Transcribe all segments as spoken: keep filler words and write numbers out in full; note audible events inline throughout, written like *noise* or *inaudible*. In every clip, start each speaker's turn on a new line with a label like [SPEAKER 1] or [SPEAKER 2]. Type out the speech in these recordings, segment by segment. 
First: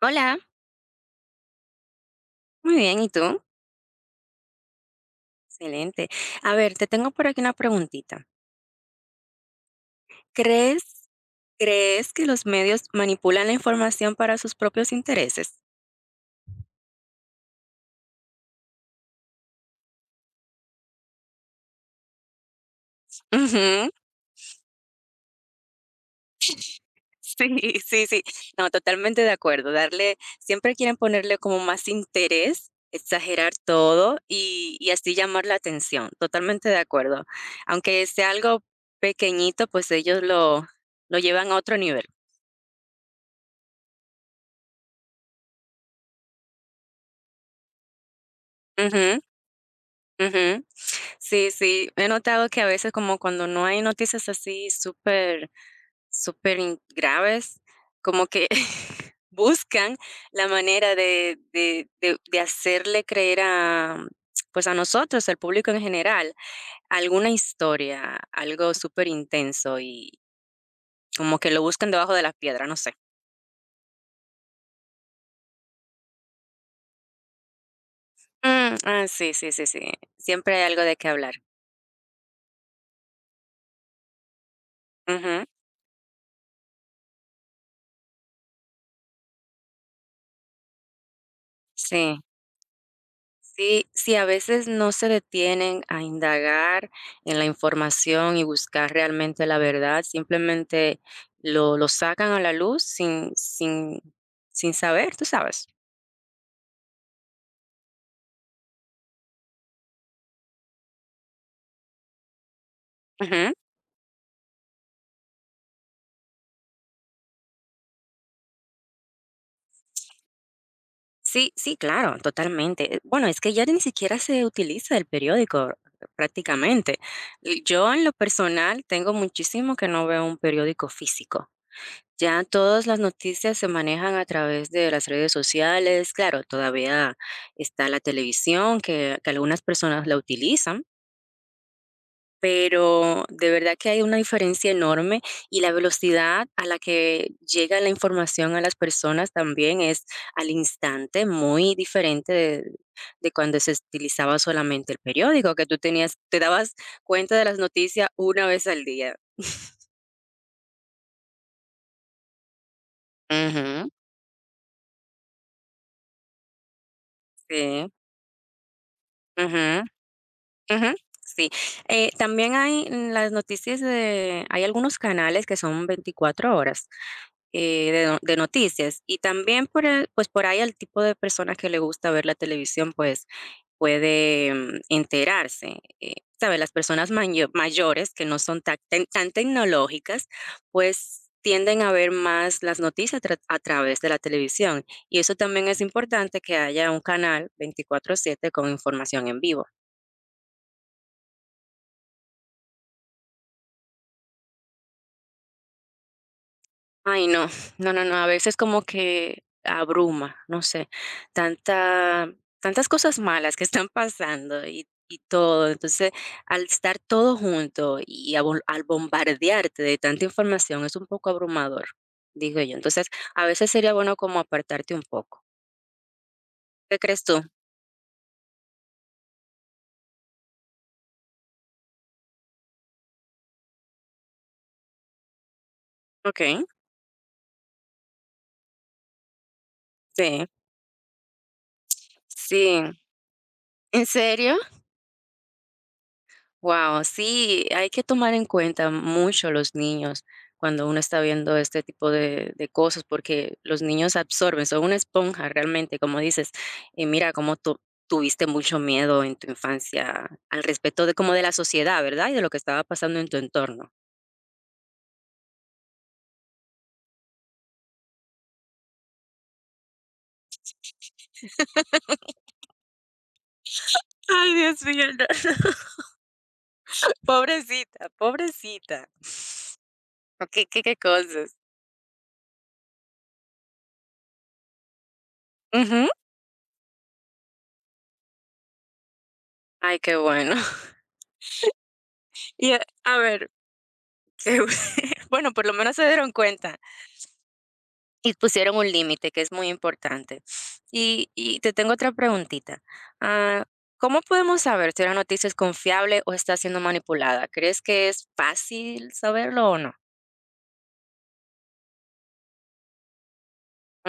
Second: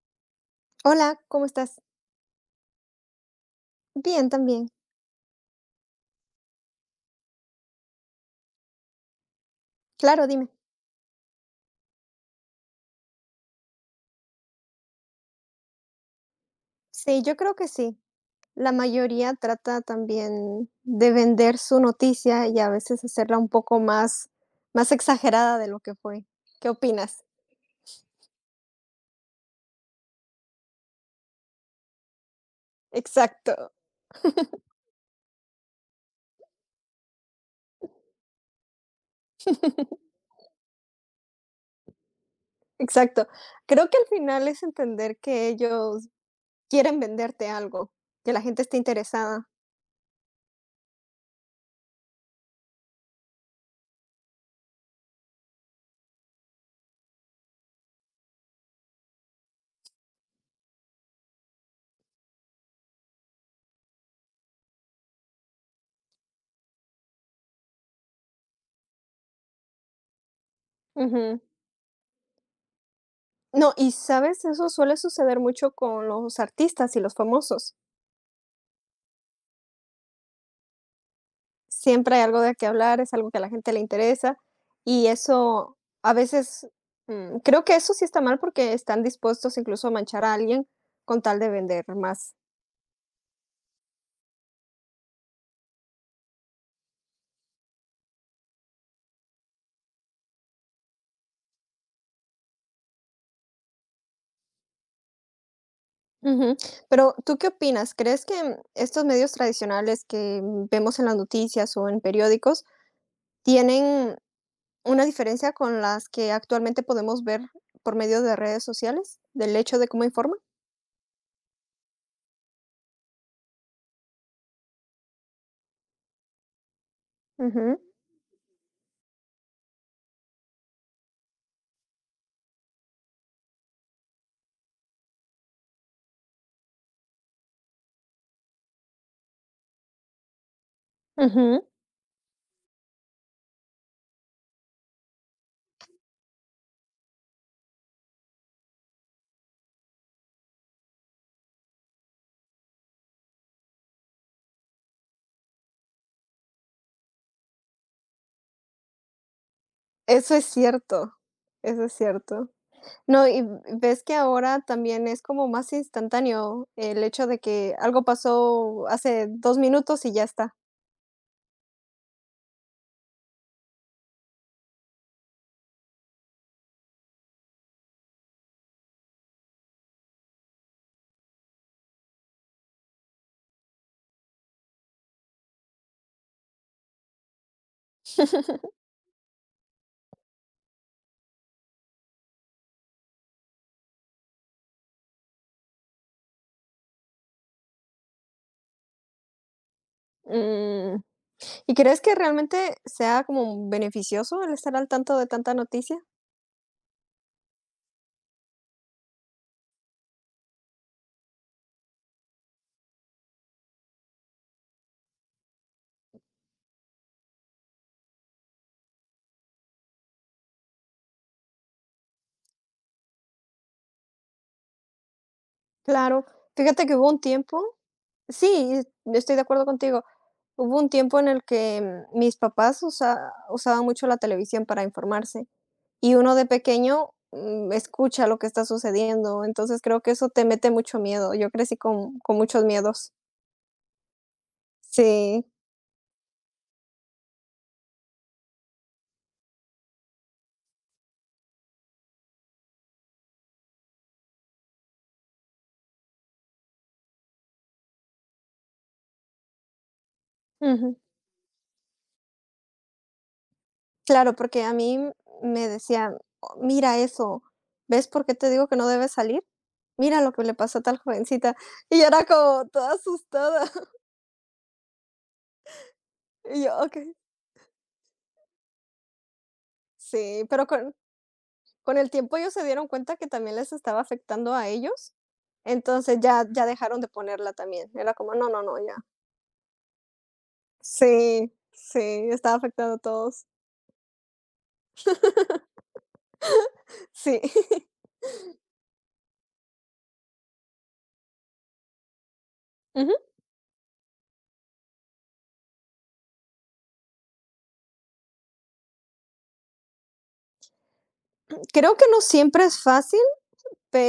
[SPEAKER 1] Hola,
[SPEAKER 2] Hola, ¿cómo estás?
[SPEAKER 1] muy bien, ¿y tú?
[SPEAKER 2] Bien, también.
[SPEAKER 1] Excelente. A ver, te tengo por aquí una preguntita.
[SPEAKER 2] Claro, dime.
[SPEAKER 1] ¿Crees crees que los medios manipulan la información para sus propios intereses?
[SPEAKER 2] Sí, yo creo que sí. La mayoría trata también de vender su noticia y a veces hacerla un poco
[SPEAKER 1] Ujú. *laughs*
[SPEAKER 2] más, más exagerada de lo que fue. ¿Qué opinas?
[SPEAKER 1] Sí, sí, sí. No, totalmente de acuerdo. Darle siempre quieren ponerle como más interés, exagerar
[SPEAKER 2] Exacto,
[SPEAKER 1] todo y y así llamar la atención. Totalmente de acuerdo. Aunque sea algo pequeñito, pues ellos lo lo llevan a otro nivel.
[SPEAKER 2] exacto. Creo que al final es entender que ellos quieren venderte algo, que la gente esté
[SPEAKER 1] Ujú,
[SPEAKER 2] interesada.
[SPEAKER 1] ujú. Sí, sí, he notado que a veces como cuando no hay noticias así súper, súper in- graves, como que *laughs* buscan la manera de, de, de- de hacerle creer a, pues a nosotros, al público en general, alguna historia, algo súper intenso y como
[SPEAKER 2] Ujú.
[SPEAKER 1] que lo buscan debajo de las piedras, no sé.
[SPEAKER 2] No, y sabes, eso suele suceder mucho con los artistas y los famosos.
[SPEAKER 1] Mm, ah, sí, sí, sí, sí. Siempre hay algo de qué hablar.
[SPEAKER 2] Siempre hay algo de qué hablar, es algo que a la gente le interesa y
[SPEAKER 1] Ujú.
[SPEAKER 2] eso a veces, mm, creo que eso sí está mal porque están dispuestos incluso a manchar a alguien con tal de vender
[SPEAKER 1] Sí.
[SPEAKER 2] más.
[SPEAKER 1] Sí, sí, a veces no se detienen a indagar en la información y buscar realmente la verdad, simplemente lo lo sacan a la luz sin sin sin saber, ¿tú sabes?
[SPEAKER 2] Ujú. Pero, ¿tú qué opinas? ¿Crees que mm, estos medios tradicionales que mm, vemos en las noticias o en periódicos
[SPEAKER 1] Ujú.
[SPEAKER 2] tienen una diferencia con las que actualmente podemos ver por medio de redes sociales, del hecho de cómo informan?
[SPEAKER 1] Sí, sí, claro, totalmente. Eh, bueno, es que ya ni siquiera se utiliza el periódico prácticamente. Y
[SPEAKER 2] Ujú,
[SPEAKER 1] Yo en lo personal tengo muchísimo que no veo un periódico físico. Ya todas las noticias se manejan a través de las redes sociales. Claro, todavía está la televisión que, que algunas personas la utilizan,
[SPEAKER 2] ujú.
[SPEAKER 1] pero de verdad que hay una diferencia enorme y la velocidad a la que llega la información a las personas también es al instante, muy diferente de, de cuando se utilizaba solamente el periódico, que tú tenías, te dabas cuenta de las noticias una vez al día.
[SPEAKER 2] Eso es cierto, eso es cierto. No, y
[SPEAKER 1] Ujú.
[SPEAKER 2] ves que ahora también es como más instantáneo el hecho de que
[SPEAKER 1] Sí.
[SPEAKER 2] algo pasó hace dos
[SPEAKER 1] Ujú.
[SPEAKER 2] minutos y ya está.
[SPEAKER 1] Ujú, sí. Eh, también hay en las noticias de, hay algunos canales que son veinticuatro horas, eh, de no de noticias, y también por el pues, por ahí, el tipo de persona que le gusta ver la televisión, pues, puede, mm, enterarse, eh, ¿sabes? Las personas mayo mayores que no son tac- tan tan tecnológicas, pues, tienden a ver más las noticias tra a través de la televisión, y eso también es importante, que haya un canal veinticuatro siete con información en vivo.
[SPEAKER 2] Mm, ¿y crees que realmente sea como beneficioso el estar al tanto de tanta noticia?
[SPEAKER 1] Ay, no, no, no, no, a veces como que abruma, no sé, tanta, tantas cosas malas que están pasando y, y todo. Entonces, al estar todo junto y a bol- al bombardearte de tanta información, es un poco abrumador, digo yo. Entonces, a veces sería bueno como apartarte un poco.
[SPEAKER 2] Claro, fíjate que
[SPEAKER 1] ¿Qué
[SPEAKER 2] hubo un
[SPEAKER 1] crees tú?
[SPEAKER 2] tiempo sí, estoy de acuerdo contigo. Hubo un tiempo en el que mm, mis papás usa usaban mucho la televisión para informarse, y uno
[SPEAKER 1] Ok,
[SPEAKER 2] de pequeño, mm, escucha lo que está sucediendo, entonces creo que eso te
[SPEAKER 1] sí,
[SPEAKER 2] mete mucho miedo. Yo crecí con con muchos
[SPEAKER 1] sí.
[SPEAKER 2] miedos.
[SPEAKER 1] ¿En serio?
[SPEAKER 2] Sí,
[SPEAKER 1] Wow, sí, hay que tomar en cuenta mucho los niños cuando uno está viendo este tipo de, de cosas, porque los niños absorben, son una esponja realmente, como dices, y mira cómo tú tuviste mucho miedo en tu infancia al
[SPEAKER 2] ujú.
[SPEAKER 1] respecto de, como, de la sociedad, ¿verdad? Y de lo que estaba pasando en tu entorno.
[SPEAKER 2] Claro, porque a mí me decían: "Oh, Mira eso, ¿ves por qué te digo que no debes salir? Mira lo que le pasó a tal jovencita", y yo era como toda asustada, *laughs*
[SPEAKER 1] Ay, Dios mío, no. *laughs*
[SPEAKER 2] y yo: "Okey".
[SPEAKER 1] Pobrecita, pobrecita.
[SPEAKER 2] Sí,
[SPEAKER 1] O, ¿Qué,
[SPEAKER 2] pero
[SPEAKER 1] qué,
[SPEAKER 2] con
[SPEAKER 1] qué cosas?
[SPEAKER 2] con el tiempo ellos se dieron cuenta que también les estaba afectando a ellos,
[SPEAKER 1] Ujú.
[SPEAKER 2] entonces ya ya dejaron de ponerla también. Era como: "No, no, no, ya".
[SPEAKER 1] Ay, qué bueno. *laughs*
[SPEAKER 2] Sí, sí, estaba
[SPEAKER 1] Y, a,
[SPEAKER 2] afectando a
[SPEAKER 1] a
[SPEAKER 2] todos.
[SPEAKER 1] ver, qué bu- *laughs* bueno, por lo menos se dieron cuenta.
[SPEAKER 2] Sí. *laughs*
[SPEAKER 1] Y pusieron un límite, que es muy importante. Y y te tengo otra preguntita.
[SPEAKER 2] Ujú.
[SPEAKER 1] Ah, ¿cómo podemos saber si una noticia es confiable o está siendo manipulada? ¿Crees que es fácil saberlo o no?
[SPEAKER 2] Creo que no siempre es fácil,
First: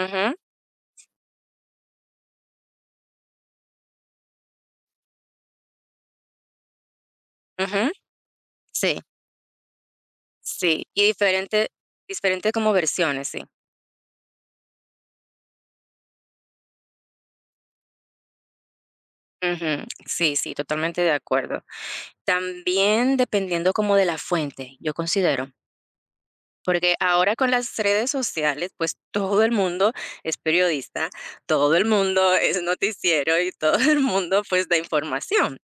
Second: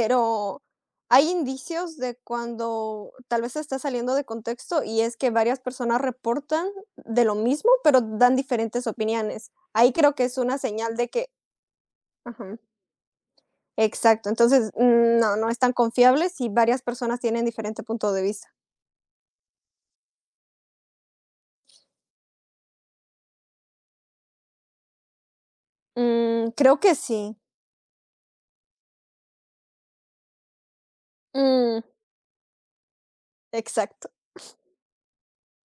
[SPEAKER 1] Ujú,
[SPEAKER 2] hay indicios de cuando tal vez está saliendo de contexto, y es que varias personas reportan de lo mismo,
[SPEAKER 1] ujú.
[SPEAKER 2] pero dan diferentes
[SPEAKER 1] Sí,
[SPEAKER 2] opiniones. Ahí creo que es una
[SPEAKER 1] sí.
[SPEAKER 2] señal
[SPEAKER 1] Y
[SPEAKER 2] de que
[SPEAKER 1] diferente diferente,
[SPEAKER 2] ajá.
[SPEAKER 1] como versiones, sí.
[SPEAKER 2] Exacto, entonces, mm, no, no es tan confiable si varias personas tienen diferente punto de vista.
[SPEAKER 1] Ujú. Sí, sí, totalmente de acuerdo. También dependiendo como de la fuente, yo considero.
[SPEAKER 2] Mm, creo
[SPEAKER 1] Porque
[SPEAKER 2] que
[SPEAKER 1] ahora
[SPEAKER 2] sí.
[SPEAKER 1] con las redes sociales, pues todo el mundo es periodista, todo
[SPEAKER 2] Mm,
[SPEAKER 1] el mundo es noticiero y todo el
[SPEAKER 2] exacto,
[SPEAKER 1] mundo, pues, da información.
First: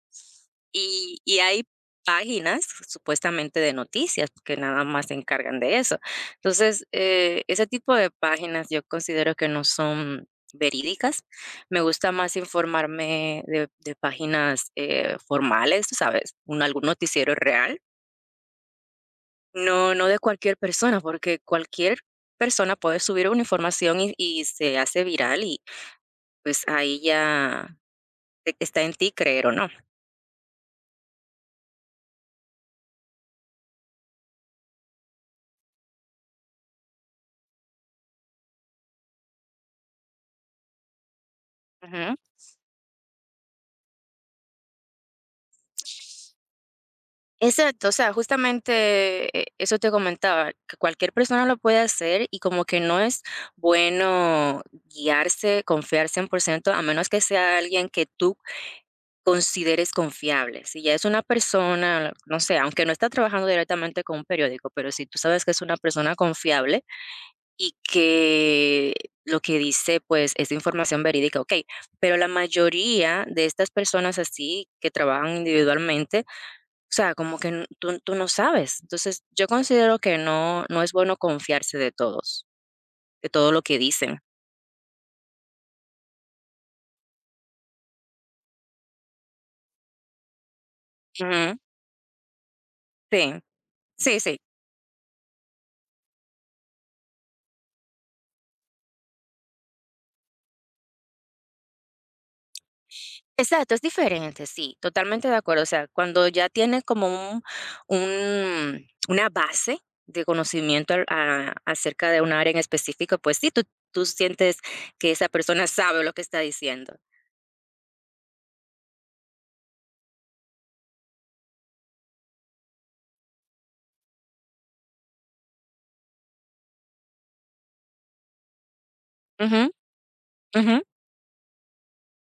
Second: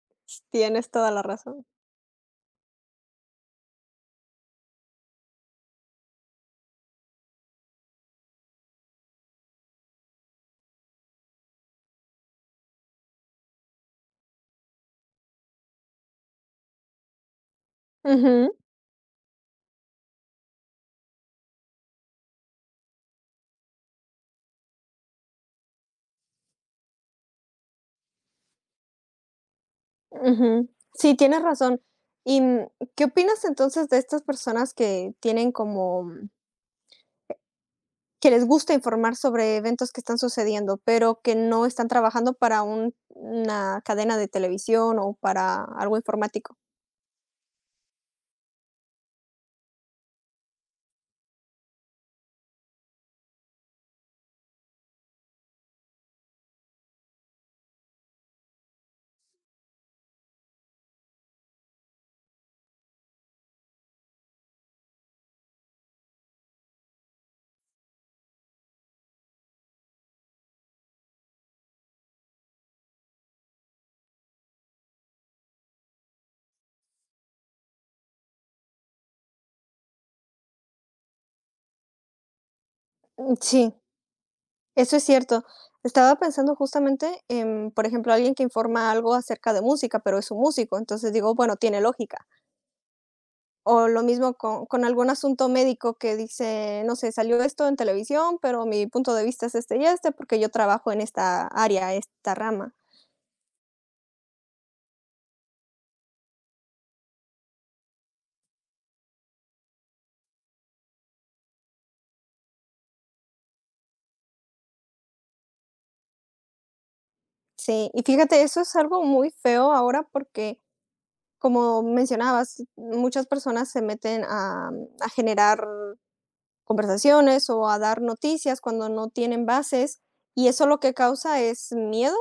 [SPEAKER 2] tienes toda
[SPEAKER 1] Y,
[SPEAKER 2] la
[SPEAKER 1] y hay
[SPEAKER 2] razón.
[SPEAKER 1] páginas supuestamente de noticias que nada más se encargan de eso. Entonces, eh, ese tipo de páginas yo considero que no son verídicas. Me gusta más informarme de, de páginas, eh, formales, tú sabes, un, algún noticiero real,
[SPEAKER 2] Ujú,
[SPEAKER 1] no, no de cualquier persona, porque cualquier persona puede subir una información y, y se hace viral y pues ahí ya e- está en ti creer o no.
[SPEAKER 2] ujú. Sí, tienes razón. ¿Y mm, qué opinas entonces de estas personas que tienen como mm, que les gusta informar sobre eventos que están sucediendo, pero que no están
[SPEAKER 1] Ujú.
[SPEAKER 2] trabajando para un- una cadena de televisión o para algo informático?
[SPEAKER 1] Exacto, o sea, justamente, eh, eso te comentaba, que cualquier persona lo puede hacer y como que no es bueno guiarse, confiar cien por ciento, a menos que sea alguien que tú consideres confiable. Si ya es una persona, no sé, aunque no está trabajando directamente con un periódico, pero si tú sabes que es una persona confiable, y que lo que dice, pues, es información verídica, okey, pero la mayoría de estas personas así que trabajan individualmente, o sea, como que n tú tú no sabes. Entonces, yo considero que no no es bueno confiarse de todos, de
[SPEAKER 2] Mm,
[SPEAKER 1] todo lo
[SPEAKER 2] sí.
[SPEAKER 1] que dicen.
[SPEAKER 2] Eso es cierto. Estaba pensando justamente en, por ejemplo, alguien que informa algo acerca de música, pero es un músico, entonces digo,
[SPEAKER 1] Ujú.
[SPEAKER 2] bueno, tiene lógica.
[SPEAKER 1] Sí.
[SPEAKER 2] O lo
[SPEAKER 1] Sí,
[SPEAKER 2] mismo
[SPEAKER 1] sí.
[SPEAKER 2] con, con algún asunto médico que dice, no sé, salió esto en televisión, pero mi punto de vista es este y este, porque yo trabajo en esta área, esta rama.
[SPEAKER 1] Exacto, es diferente, sí, totalmente de acuerdo. O sea, cuando ya tienes como un un una base de conocimiento al a acerca de un área en específico, pues sí, tú tú sientes que esa persona sabe lo que está diciendo.
[SPEAKER 2] Sí, y fíjate, eso es algo muy feo ahora porque, como mencionabas, muchas personas se meten a, a generar conversaciones o a dar noticias cuando no tienen
[SPEAKER 1] Ujú,
[SPEAKER 2] bases, y eso
[SPEAKER 1] ujú,
[SPEAKER 2] lo que causa es miedo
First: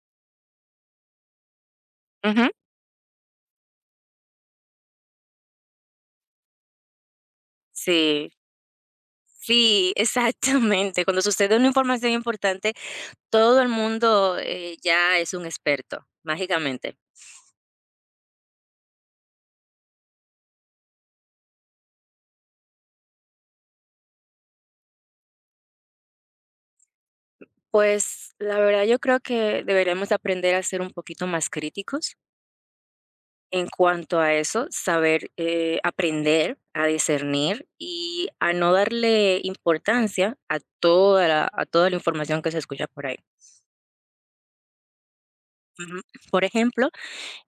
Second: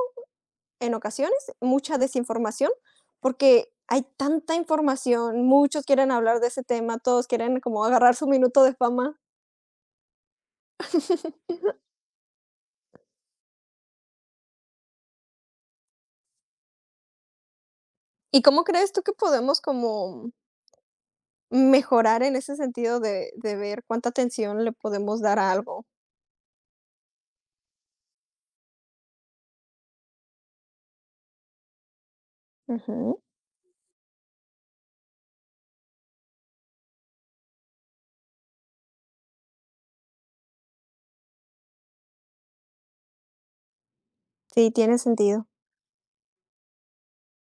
[SPEAKER 2] en ocasiones, mucha
[SPEAKER 1] ujú.
[SPEAKER 2] desinformación, porque hay tanta información, muchos quieren hablar de ese tema, todos quieren como agarrar su
[SPEAKER 1] Sí,
[SPEAKER 2] minuto de fama.
[SPEAKER 1] sí, *laughs* exactamente. Cuando sucede
[SPEAKER 2] *laughs*
[SPEAKER 1] una información importante, todo el mundo, eh, ya es un experto, mágicamente.
[SPEAKER 2] ¿Y cómo crees tú que podemos como mejorar en ese sentido de, de ver cuánta atención le podemos dar a algo?
[SPEAKER 1] Pues, la verdad, yo creo que deberíamos aprender a ser un poquito más críticos
[SPEAKER 2] Ujú,
[SPEAKER 1] en cuanto a eso, saber, eh, aprender a discernir y a no darle importancia a toda la a toda la información que se escucha por ahí.
[SPEAKER 2] sí, tiene sentido.
[SPEAKER 1] Ujú. Por ejemplo,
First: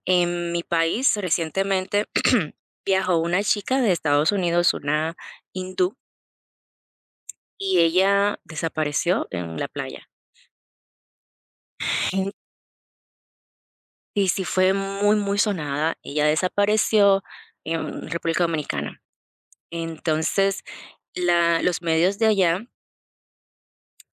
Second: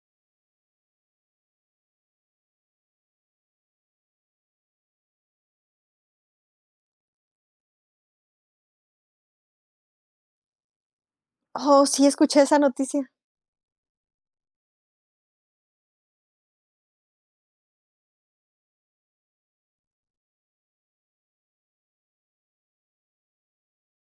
[SPEAKER 1] en mi país recientemente *clears throat* viajó una chica de Estados Unidos, una hindú, y ella desapareció en la playa.
[SPEAKER 2] Oh, sí,
[SPEAKER 1] En-
[SPEAKER 2] escuché esa noticia.
[SPEAKER 1] Y sí fue muy, muy sonada. Ella desapareció en República Dominicana. Entonces, la los medios de allá.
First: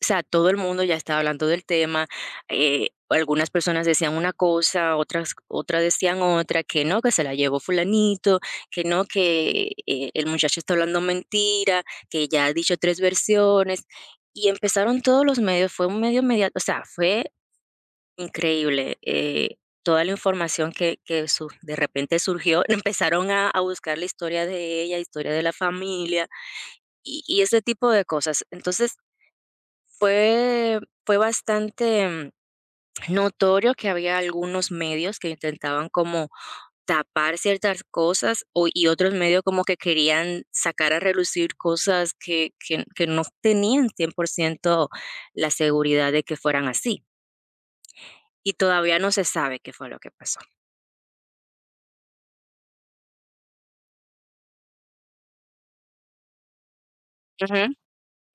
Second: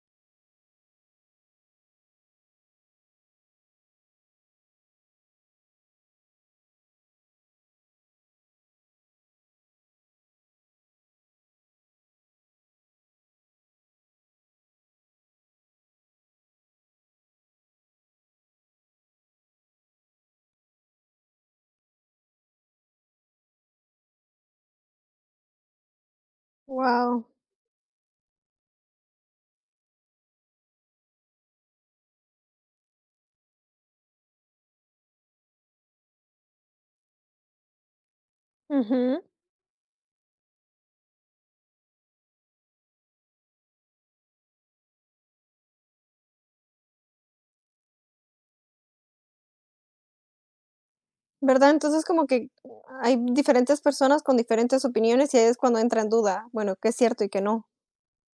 [SPEAKER 1] O sea, todo el mundo ya estaba hablando del tema. eh, algunas personas decían una cosa, otras, otras decían otra, que no, que se la llevó fulanito, que no, que, eh, el muchacho está hablando mentira, que ya ha dicho tres versiones. Y empezaron todos los medios, fue un medio inmediato, o sea, fue increíble. eh, toda la información que, que su- de repente surgió, *laughs* empezaron a, a buscar la historia de ella, historia de la familia y,
[SPEAKER 2] Wow.
[SPEAKER 1] y ese tipo de cosas. Entonces, fue fue bastante, mm, notorio que había algunos medios que intentaban como tapar ciertas cosas, o y otros medios como que querían sacar a relucir cosas que que que no tenían cien por ciento la seguridad de que fueran así, y todavía no se sabe qué fue lo que pasó.
[SPEAKER 2] ¿Verdad? Entonces, como que hay diferentes personas con diferentes opiniones y ahí es cuando entra en duda, bueno, qué es cierto y qué
[SPEAKER 1] Ujú,
[SPEAKER 2] no.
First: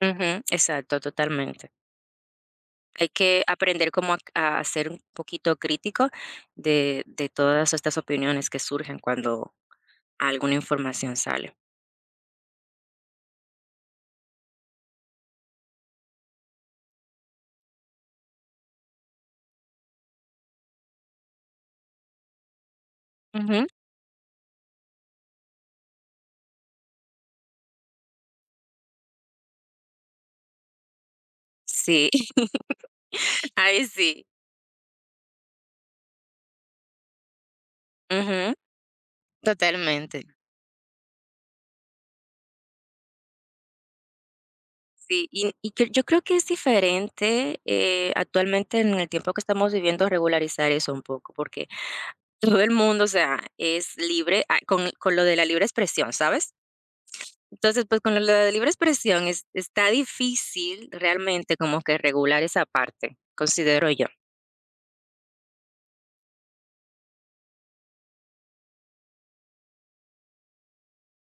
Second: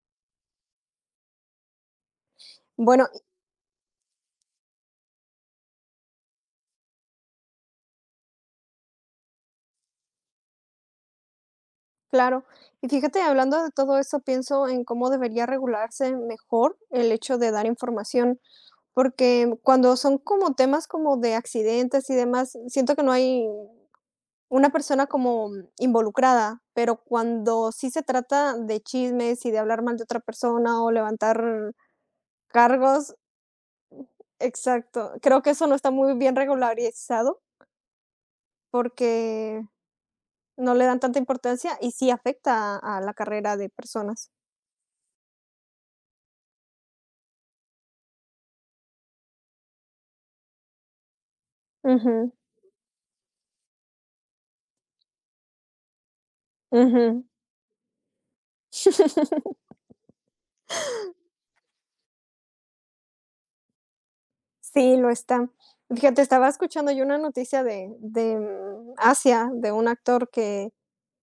[SPEAKER 1] ujú, exacto, totalmente.
[SPEAKER 2] Bueno,
[SPEAKER 1] Hay
[SPEAKER 2] y
[SPEAKER 1] que aprender, como, a a ser un poquito crítico de de todas estas opiniones que surgen cuando alguna información sale.
[SPEAKER 2] claro. Y fíjate, hablando de todo eso, pienso en cómo debería regularse mejor el hecho de dar información, porque cuando son como temas como de accidentes y demás, siento que no hay
[SPEAKER 1] Ujú.
[SPEAKER 2] una persona como involucrada, pero cuando sí se trata de chismes y de hablar mal de otra persona o levantar
[SPEAKER 1] Sí. *laughs*
[SPEAKER 2] cargos,
[SPEAKER 1] Ahí sí.
[SPEAKER 2] exacto. Creo que eso no está muy bien regularizado
[SPEAKER 1] Ujú.
[SPEAKER 2] porque
[SPEAKER 1] Totalmente.
[SPEAKER 2] no le dan tanta importancia y sí afecta a, a la carrera de personas.
[SPEAKER 1] Sí, y y que yo creo que es diferente, eh, actualmente en el tiempo que estamos viviendo, regularizar eso un poco, porque
[SPEAKER 2] Ujú,
[SPEAKER 1] *laughs* todo el mundo, o sea, es libre, ah, con con lo de la libre expresión, ¿sabes?
[SPEAKER 2] ujú.
[SPEAKER 1] Entonces, pues, con lo de la libre expresión,
[SPEAKER 2] *laughs*
[SPEAKER 1] es está difícil realmente como que regular esa parte, considero yo.
[SPEAKER 2] Sí, lo está. Fíjate, estaba escuchando yo una noticia de, de mm, Asia, de un actor que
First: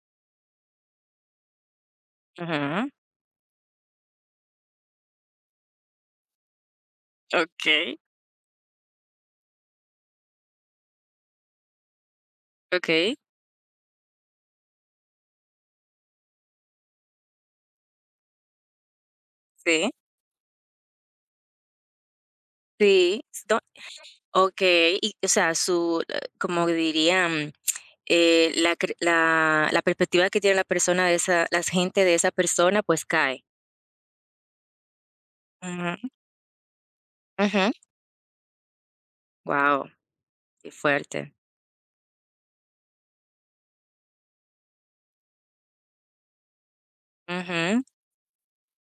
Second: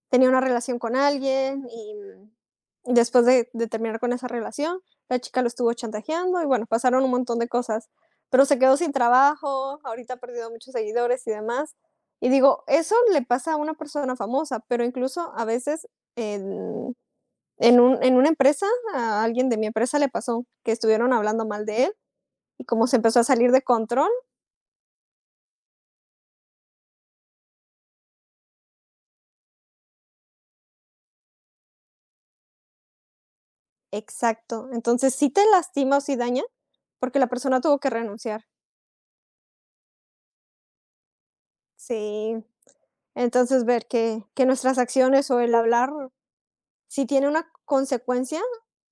[SPEAKER 2] tenía una relación con alguien y
[SPEAKER 1] Ujú.
[SPEAKER 2] mm, después de, de, terminar con esa relación, la chica lo estuvo chantajeando y bueno, pasaron un montón de cosas,
[SPEAKER 1] Okey,
[SPEAKER 2] pero se quedó sin trabajo, ahorita ha perdido muchos seguidores y demás. Y digo, eso
[SPEAKER 1] okey,
[SPEAKER 2] le pasa a una persona famosa, pero incluso a veces en, en, un, en una empresa, a alguien de mi
[SPEAKER 1] sí,
[SPEAKER 2] empresa le pasó que estuvieron hablando mal de él y como se empezó
[SPEAKER 1] sí.
[SPEAKER 2] a salir de control,
[SPEAKER 1] Okey, y, o sea, su, eh, como dirían, eh, la cre la la perspectiva que tiene la persona de esa la gente de esa persona, pues, cae.
[SPEAKER 2] exacto. Entonces sí te
[SPEAKER 1] Ujú.
[SPEAKER 2] lastima o sí daña porque la persona
[SPEAKER 1] Ujú.
[SPEAKER 2] tuvo que renunciar.
[SPEAKER 1] Qué fuerte.
[SPEAKER 2] Sí, entonces, ver que que nuestras acciones o el hablar sí tiene una
[SPEAKER 1] Ujú,
[SPEAKER 2] consecuencia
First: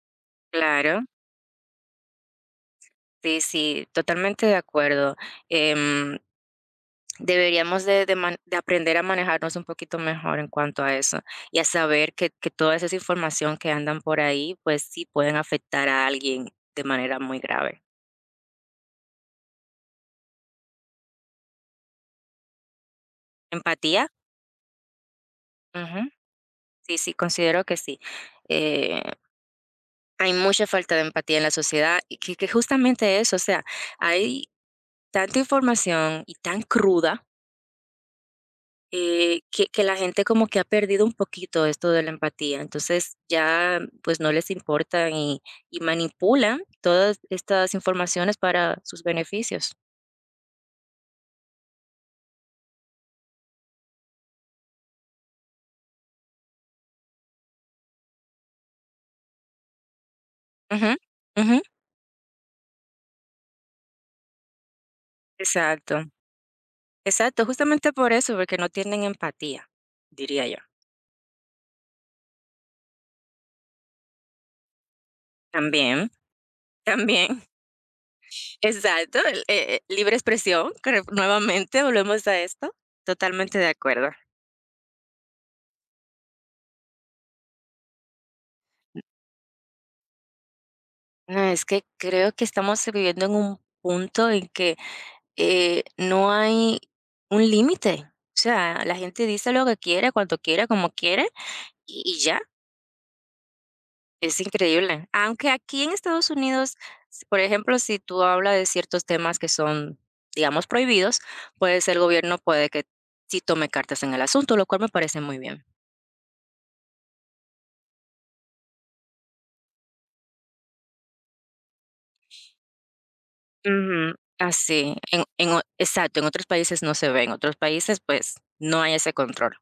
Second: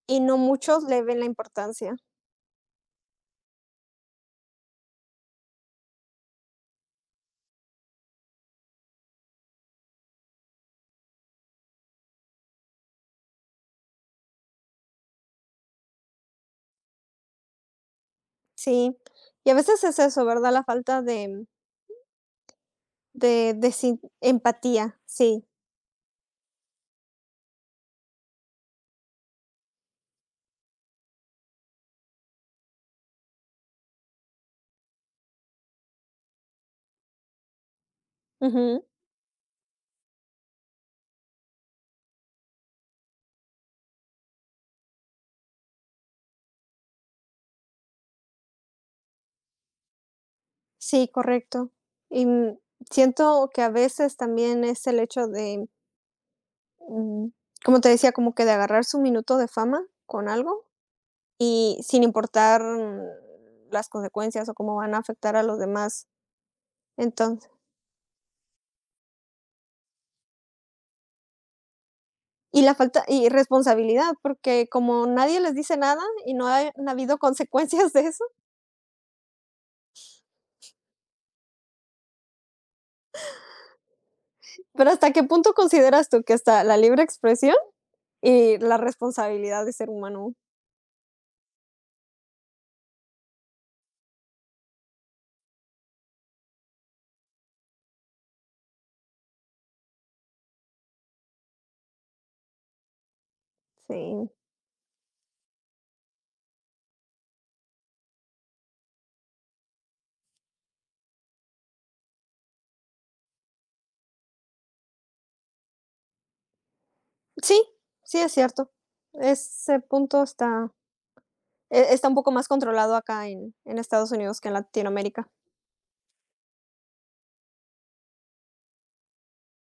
[SPEAKER 2] y no muchos le
[SPEAKER 1] claro.
[SPEAKER 2] ven la importancia.
[SPEAKER 1] Sí, sí, totalmente de acuerdo. Em, Deberíamos de de man de aprender a manejarnos un poquito mejor en cuanto a eso, y a saber que que toda esa información que andan por ahí, pues, sí pueden afectar a alguien de manera muy grave.
[SPEAKER 2] Sí. Y a veces es eso, ¿verdad? La falta de de de sin
[SPEAKER 1] Empatía,
[SPEAKER 2] empatía. Sí.
[SPEAKER 1] ujú. Sí, sí, considero que sí. Eh, hay mucha falta de empatía en la sociedad y que, que justamente eso, o sea, hay tanta información y tan cruda,
[SPEAKER 2] Ujú.
[SPEAKER 1] eh, que, que la gente, como que, ha perdido un poquito esto de la empatía. Entonces ya, pues, no les importa y, y manipulan todas estas informaciones para sus beneficios.
[SPEAKER 2] Sí, correcto. Y, mm, siento que a veces también es el hecho de, mm, como te decía, como que de agarrar su minuto de fama con algo
[SPEAKER 1] Ujú, ujú,
[SPEAKER 2] y sin importar mm, las consecuencias o cómo van a afectar a los
[SPEAKER 1] exacto,
[SPEAKER 2] demás.
[SPEAKER 1] exacto,
[SPEAKER 2] Entonces
[SPEAKER 1] justamente por eso, porque no tienen empatía, diría yo.
[SPEAKER 2] y la falta y responsabilidad, porque como nadie les dice nada
[SPEAKER 1] También,
[SPEAKER 2] y no ha no habido
[SPEAKER 1] también.
[SPEAKER 2] consecuencias de eso,
[SPEAKER 1] Exacto, el eh, libre expresión, creo, nuevamente volvemos a esto, totalmente de acuerdo.
[SPEAKER 2] pero, ¿hasta qué punto consideras tú que está la libre expresión y la responsabilidad de ser humano?
[SPEAKER 1] No, es que creo que estamos viviendo en un punto en que, eh, no hay un límite. O sea, la gente dice lo que quiere, cuanto quiere, como quiere, y y ya,
[SPEAKER 2] Sí.
[SPEAKER 1] es increíble. Aunque aquí en Estados Unidos, s por ejemplo, si tú hablas de ciertos temas que son, digamos, prohibidos, pues el gobierno puede que sí tome cartas en el asunto, lo cual me parece muy bien.
[SPEAKER 2] Sí, sí, es cierto. Ese punto está e está un poco más controlado acá en en Estados
[SPEAKER 1] Ujú,
[SPEAKER 2] Unidos que en
[SPEAKER 1] así, en
[SPEAKER 2] Latinoamérica.
[SPEAKER 1] en o exacto, en otros países no se ve, en otros países, pues, no hay ese control,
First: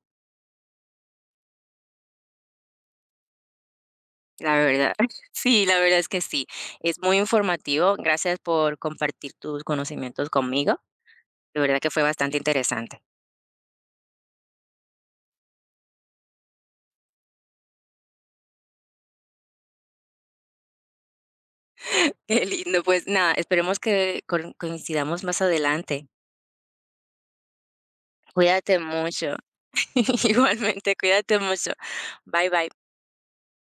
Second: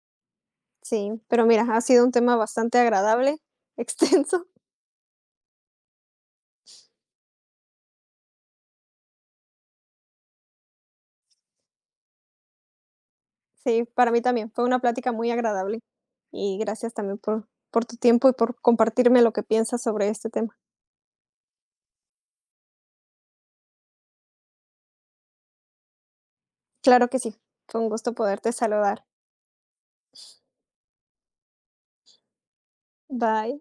[SPEAKER 2] Sí, pero mira, ha sido un tema bastante agradable, *laughs* extenso.
[SPEAKER 1] la verdad. *laughs* Sí, la verdad es que sí, es muy informativo. Gracias por compartir tus conocimientos conmigo. De verdad que fue bastante interesante.
[SPEAKER 2] Sí, para mí también. Fue una plática muy agradable y gracias también por, por tu tiempo y por compartirme lo que piensas sobre este tema.
[SPEAKER 1] *laughs* Qué lindo, pues nada, esperemos que con coincidamos más adelante.
[SPEAKER 2] Claro que sí. Fue un gusto poderte
[SPEAKER 1] Cuídate
[SPEAKER 2] saludar.
[SPEAKER 1] mucho. *laughs* Igualmente, cuídate mucho. Bye, bye.
[SPEAKER 2] Bye.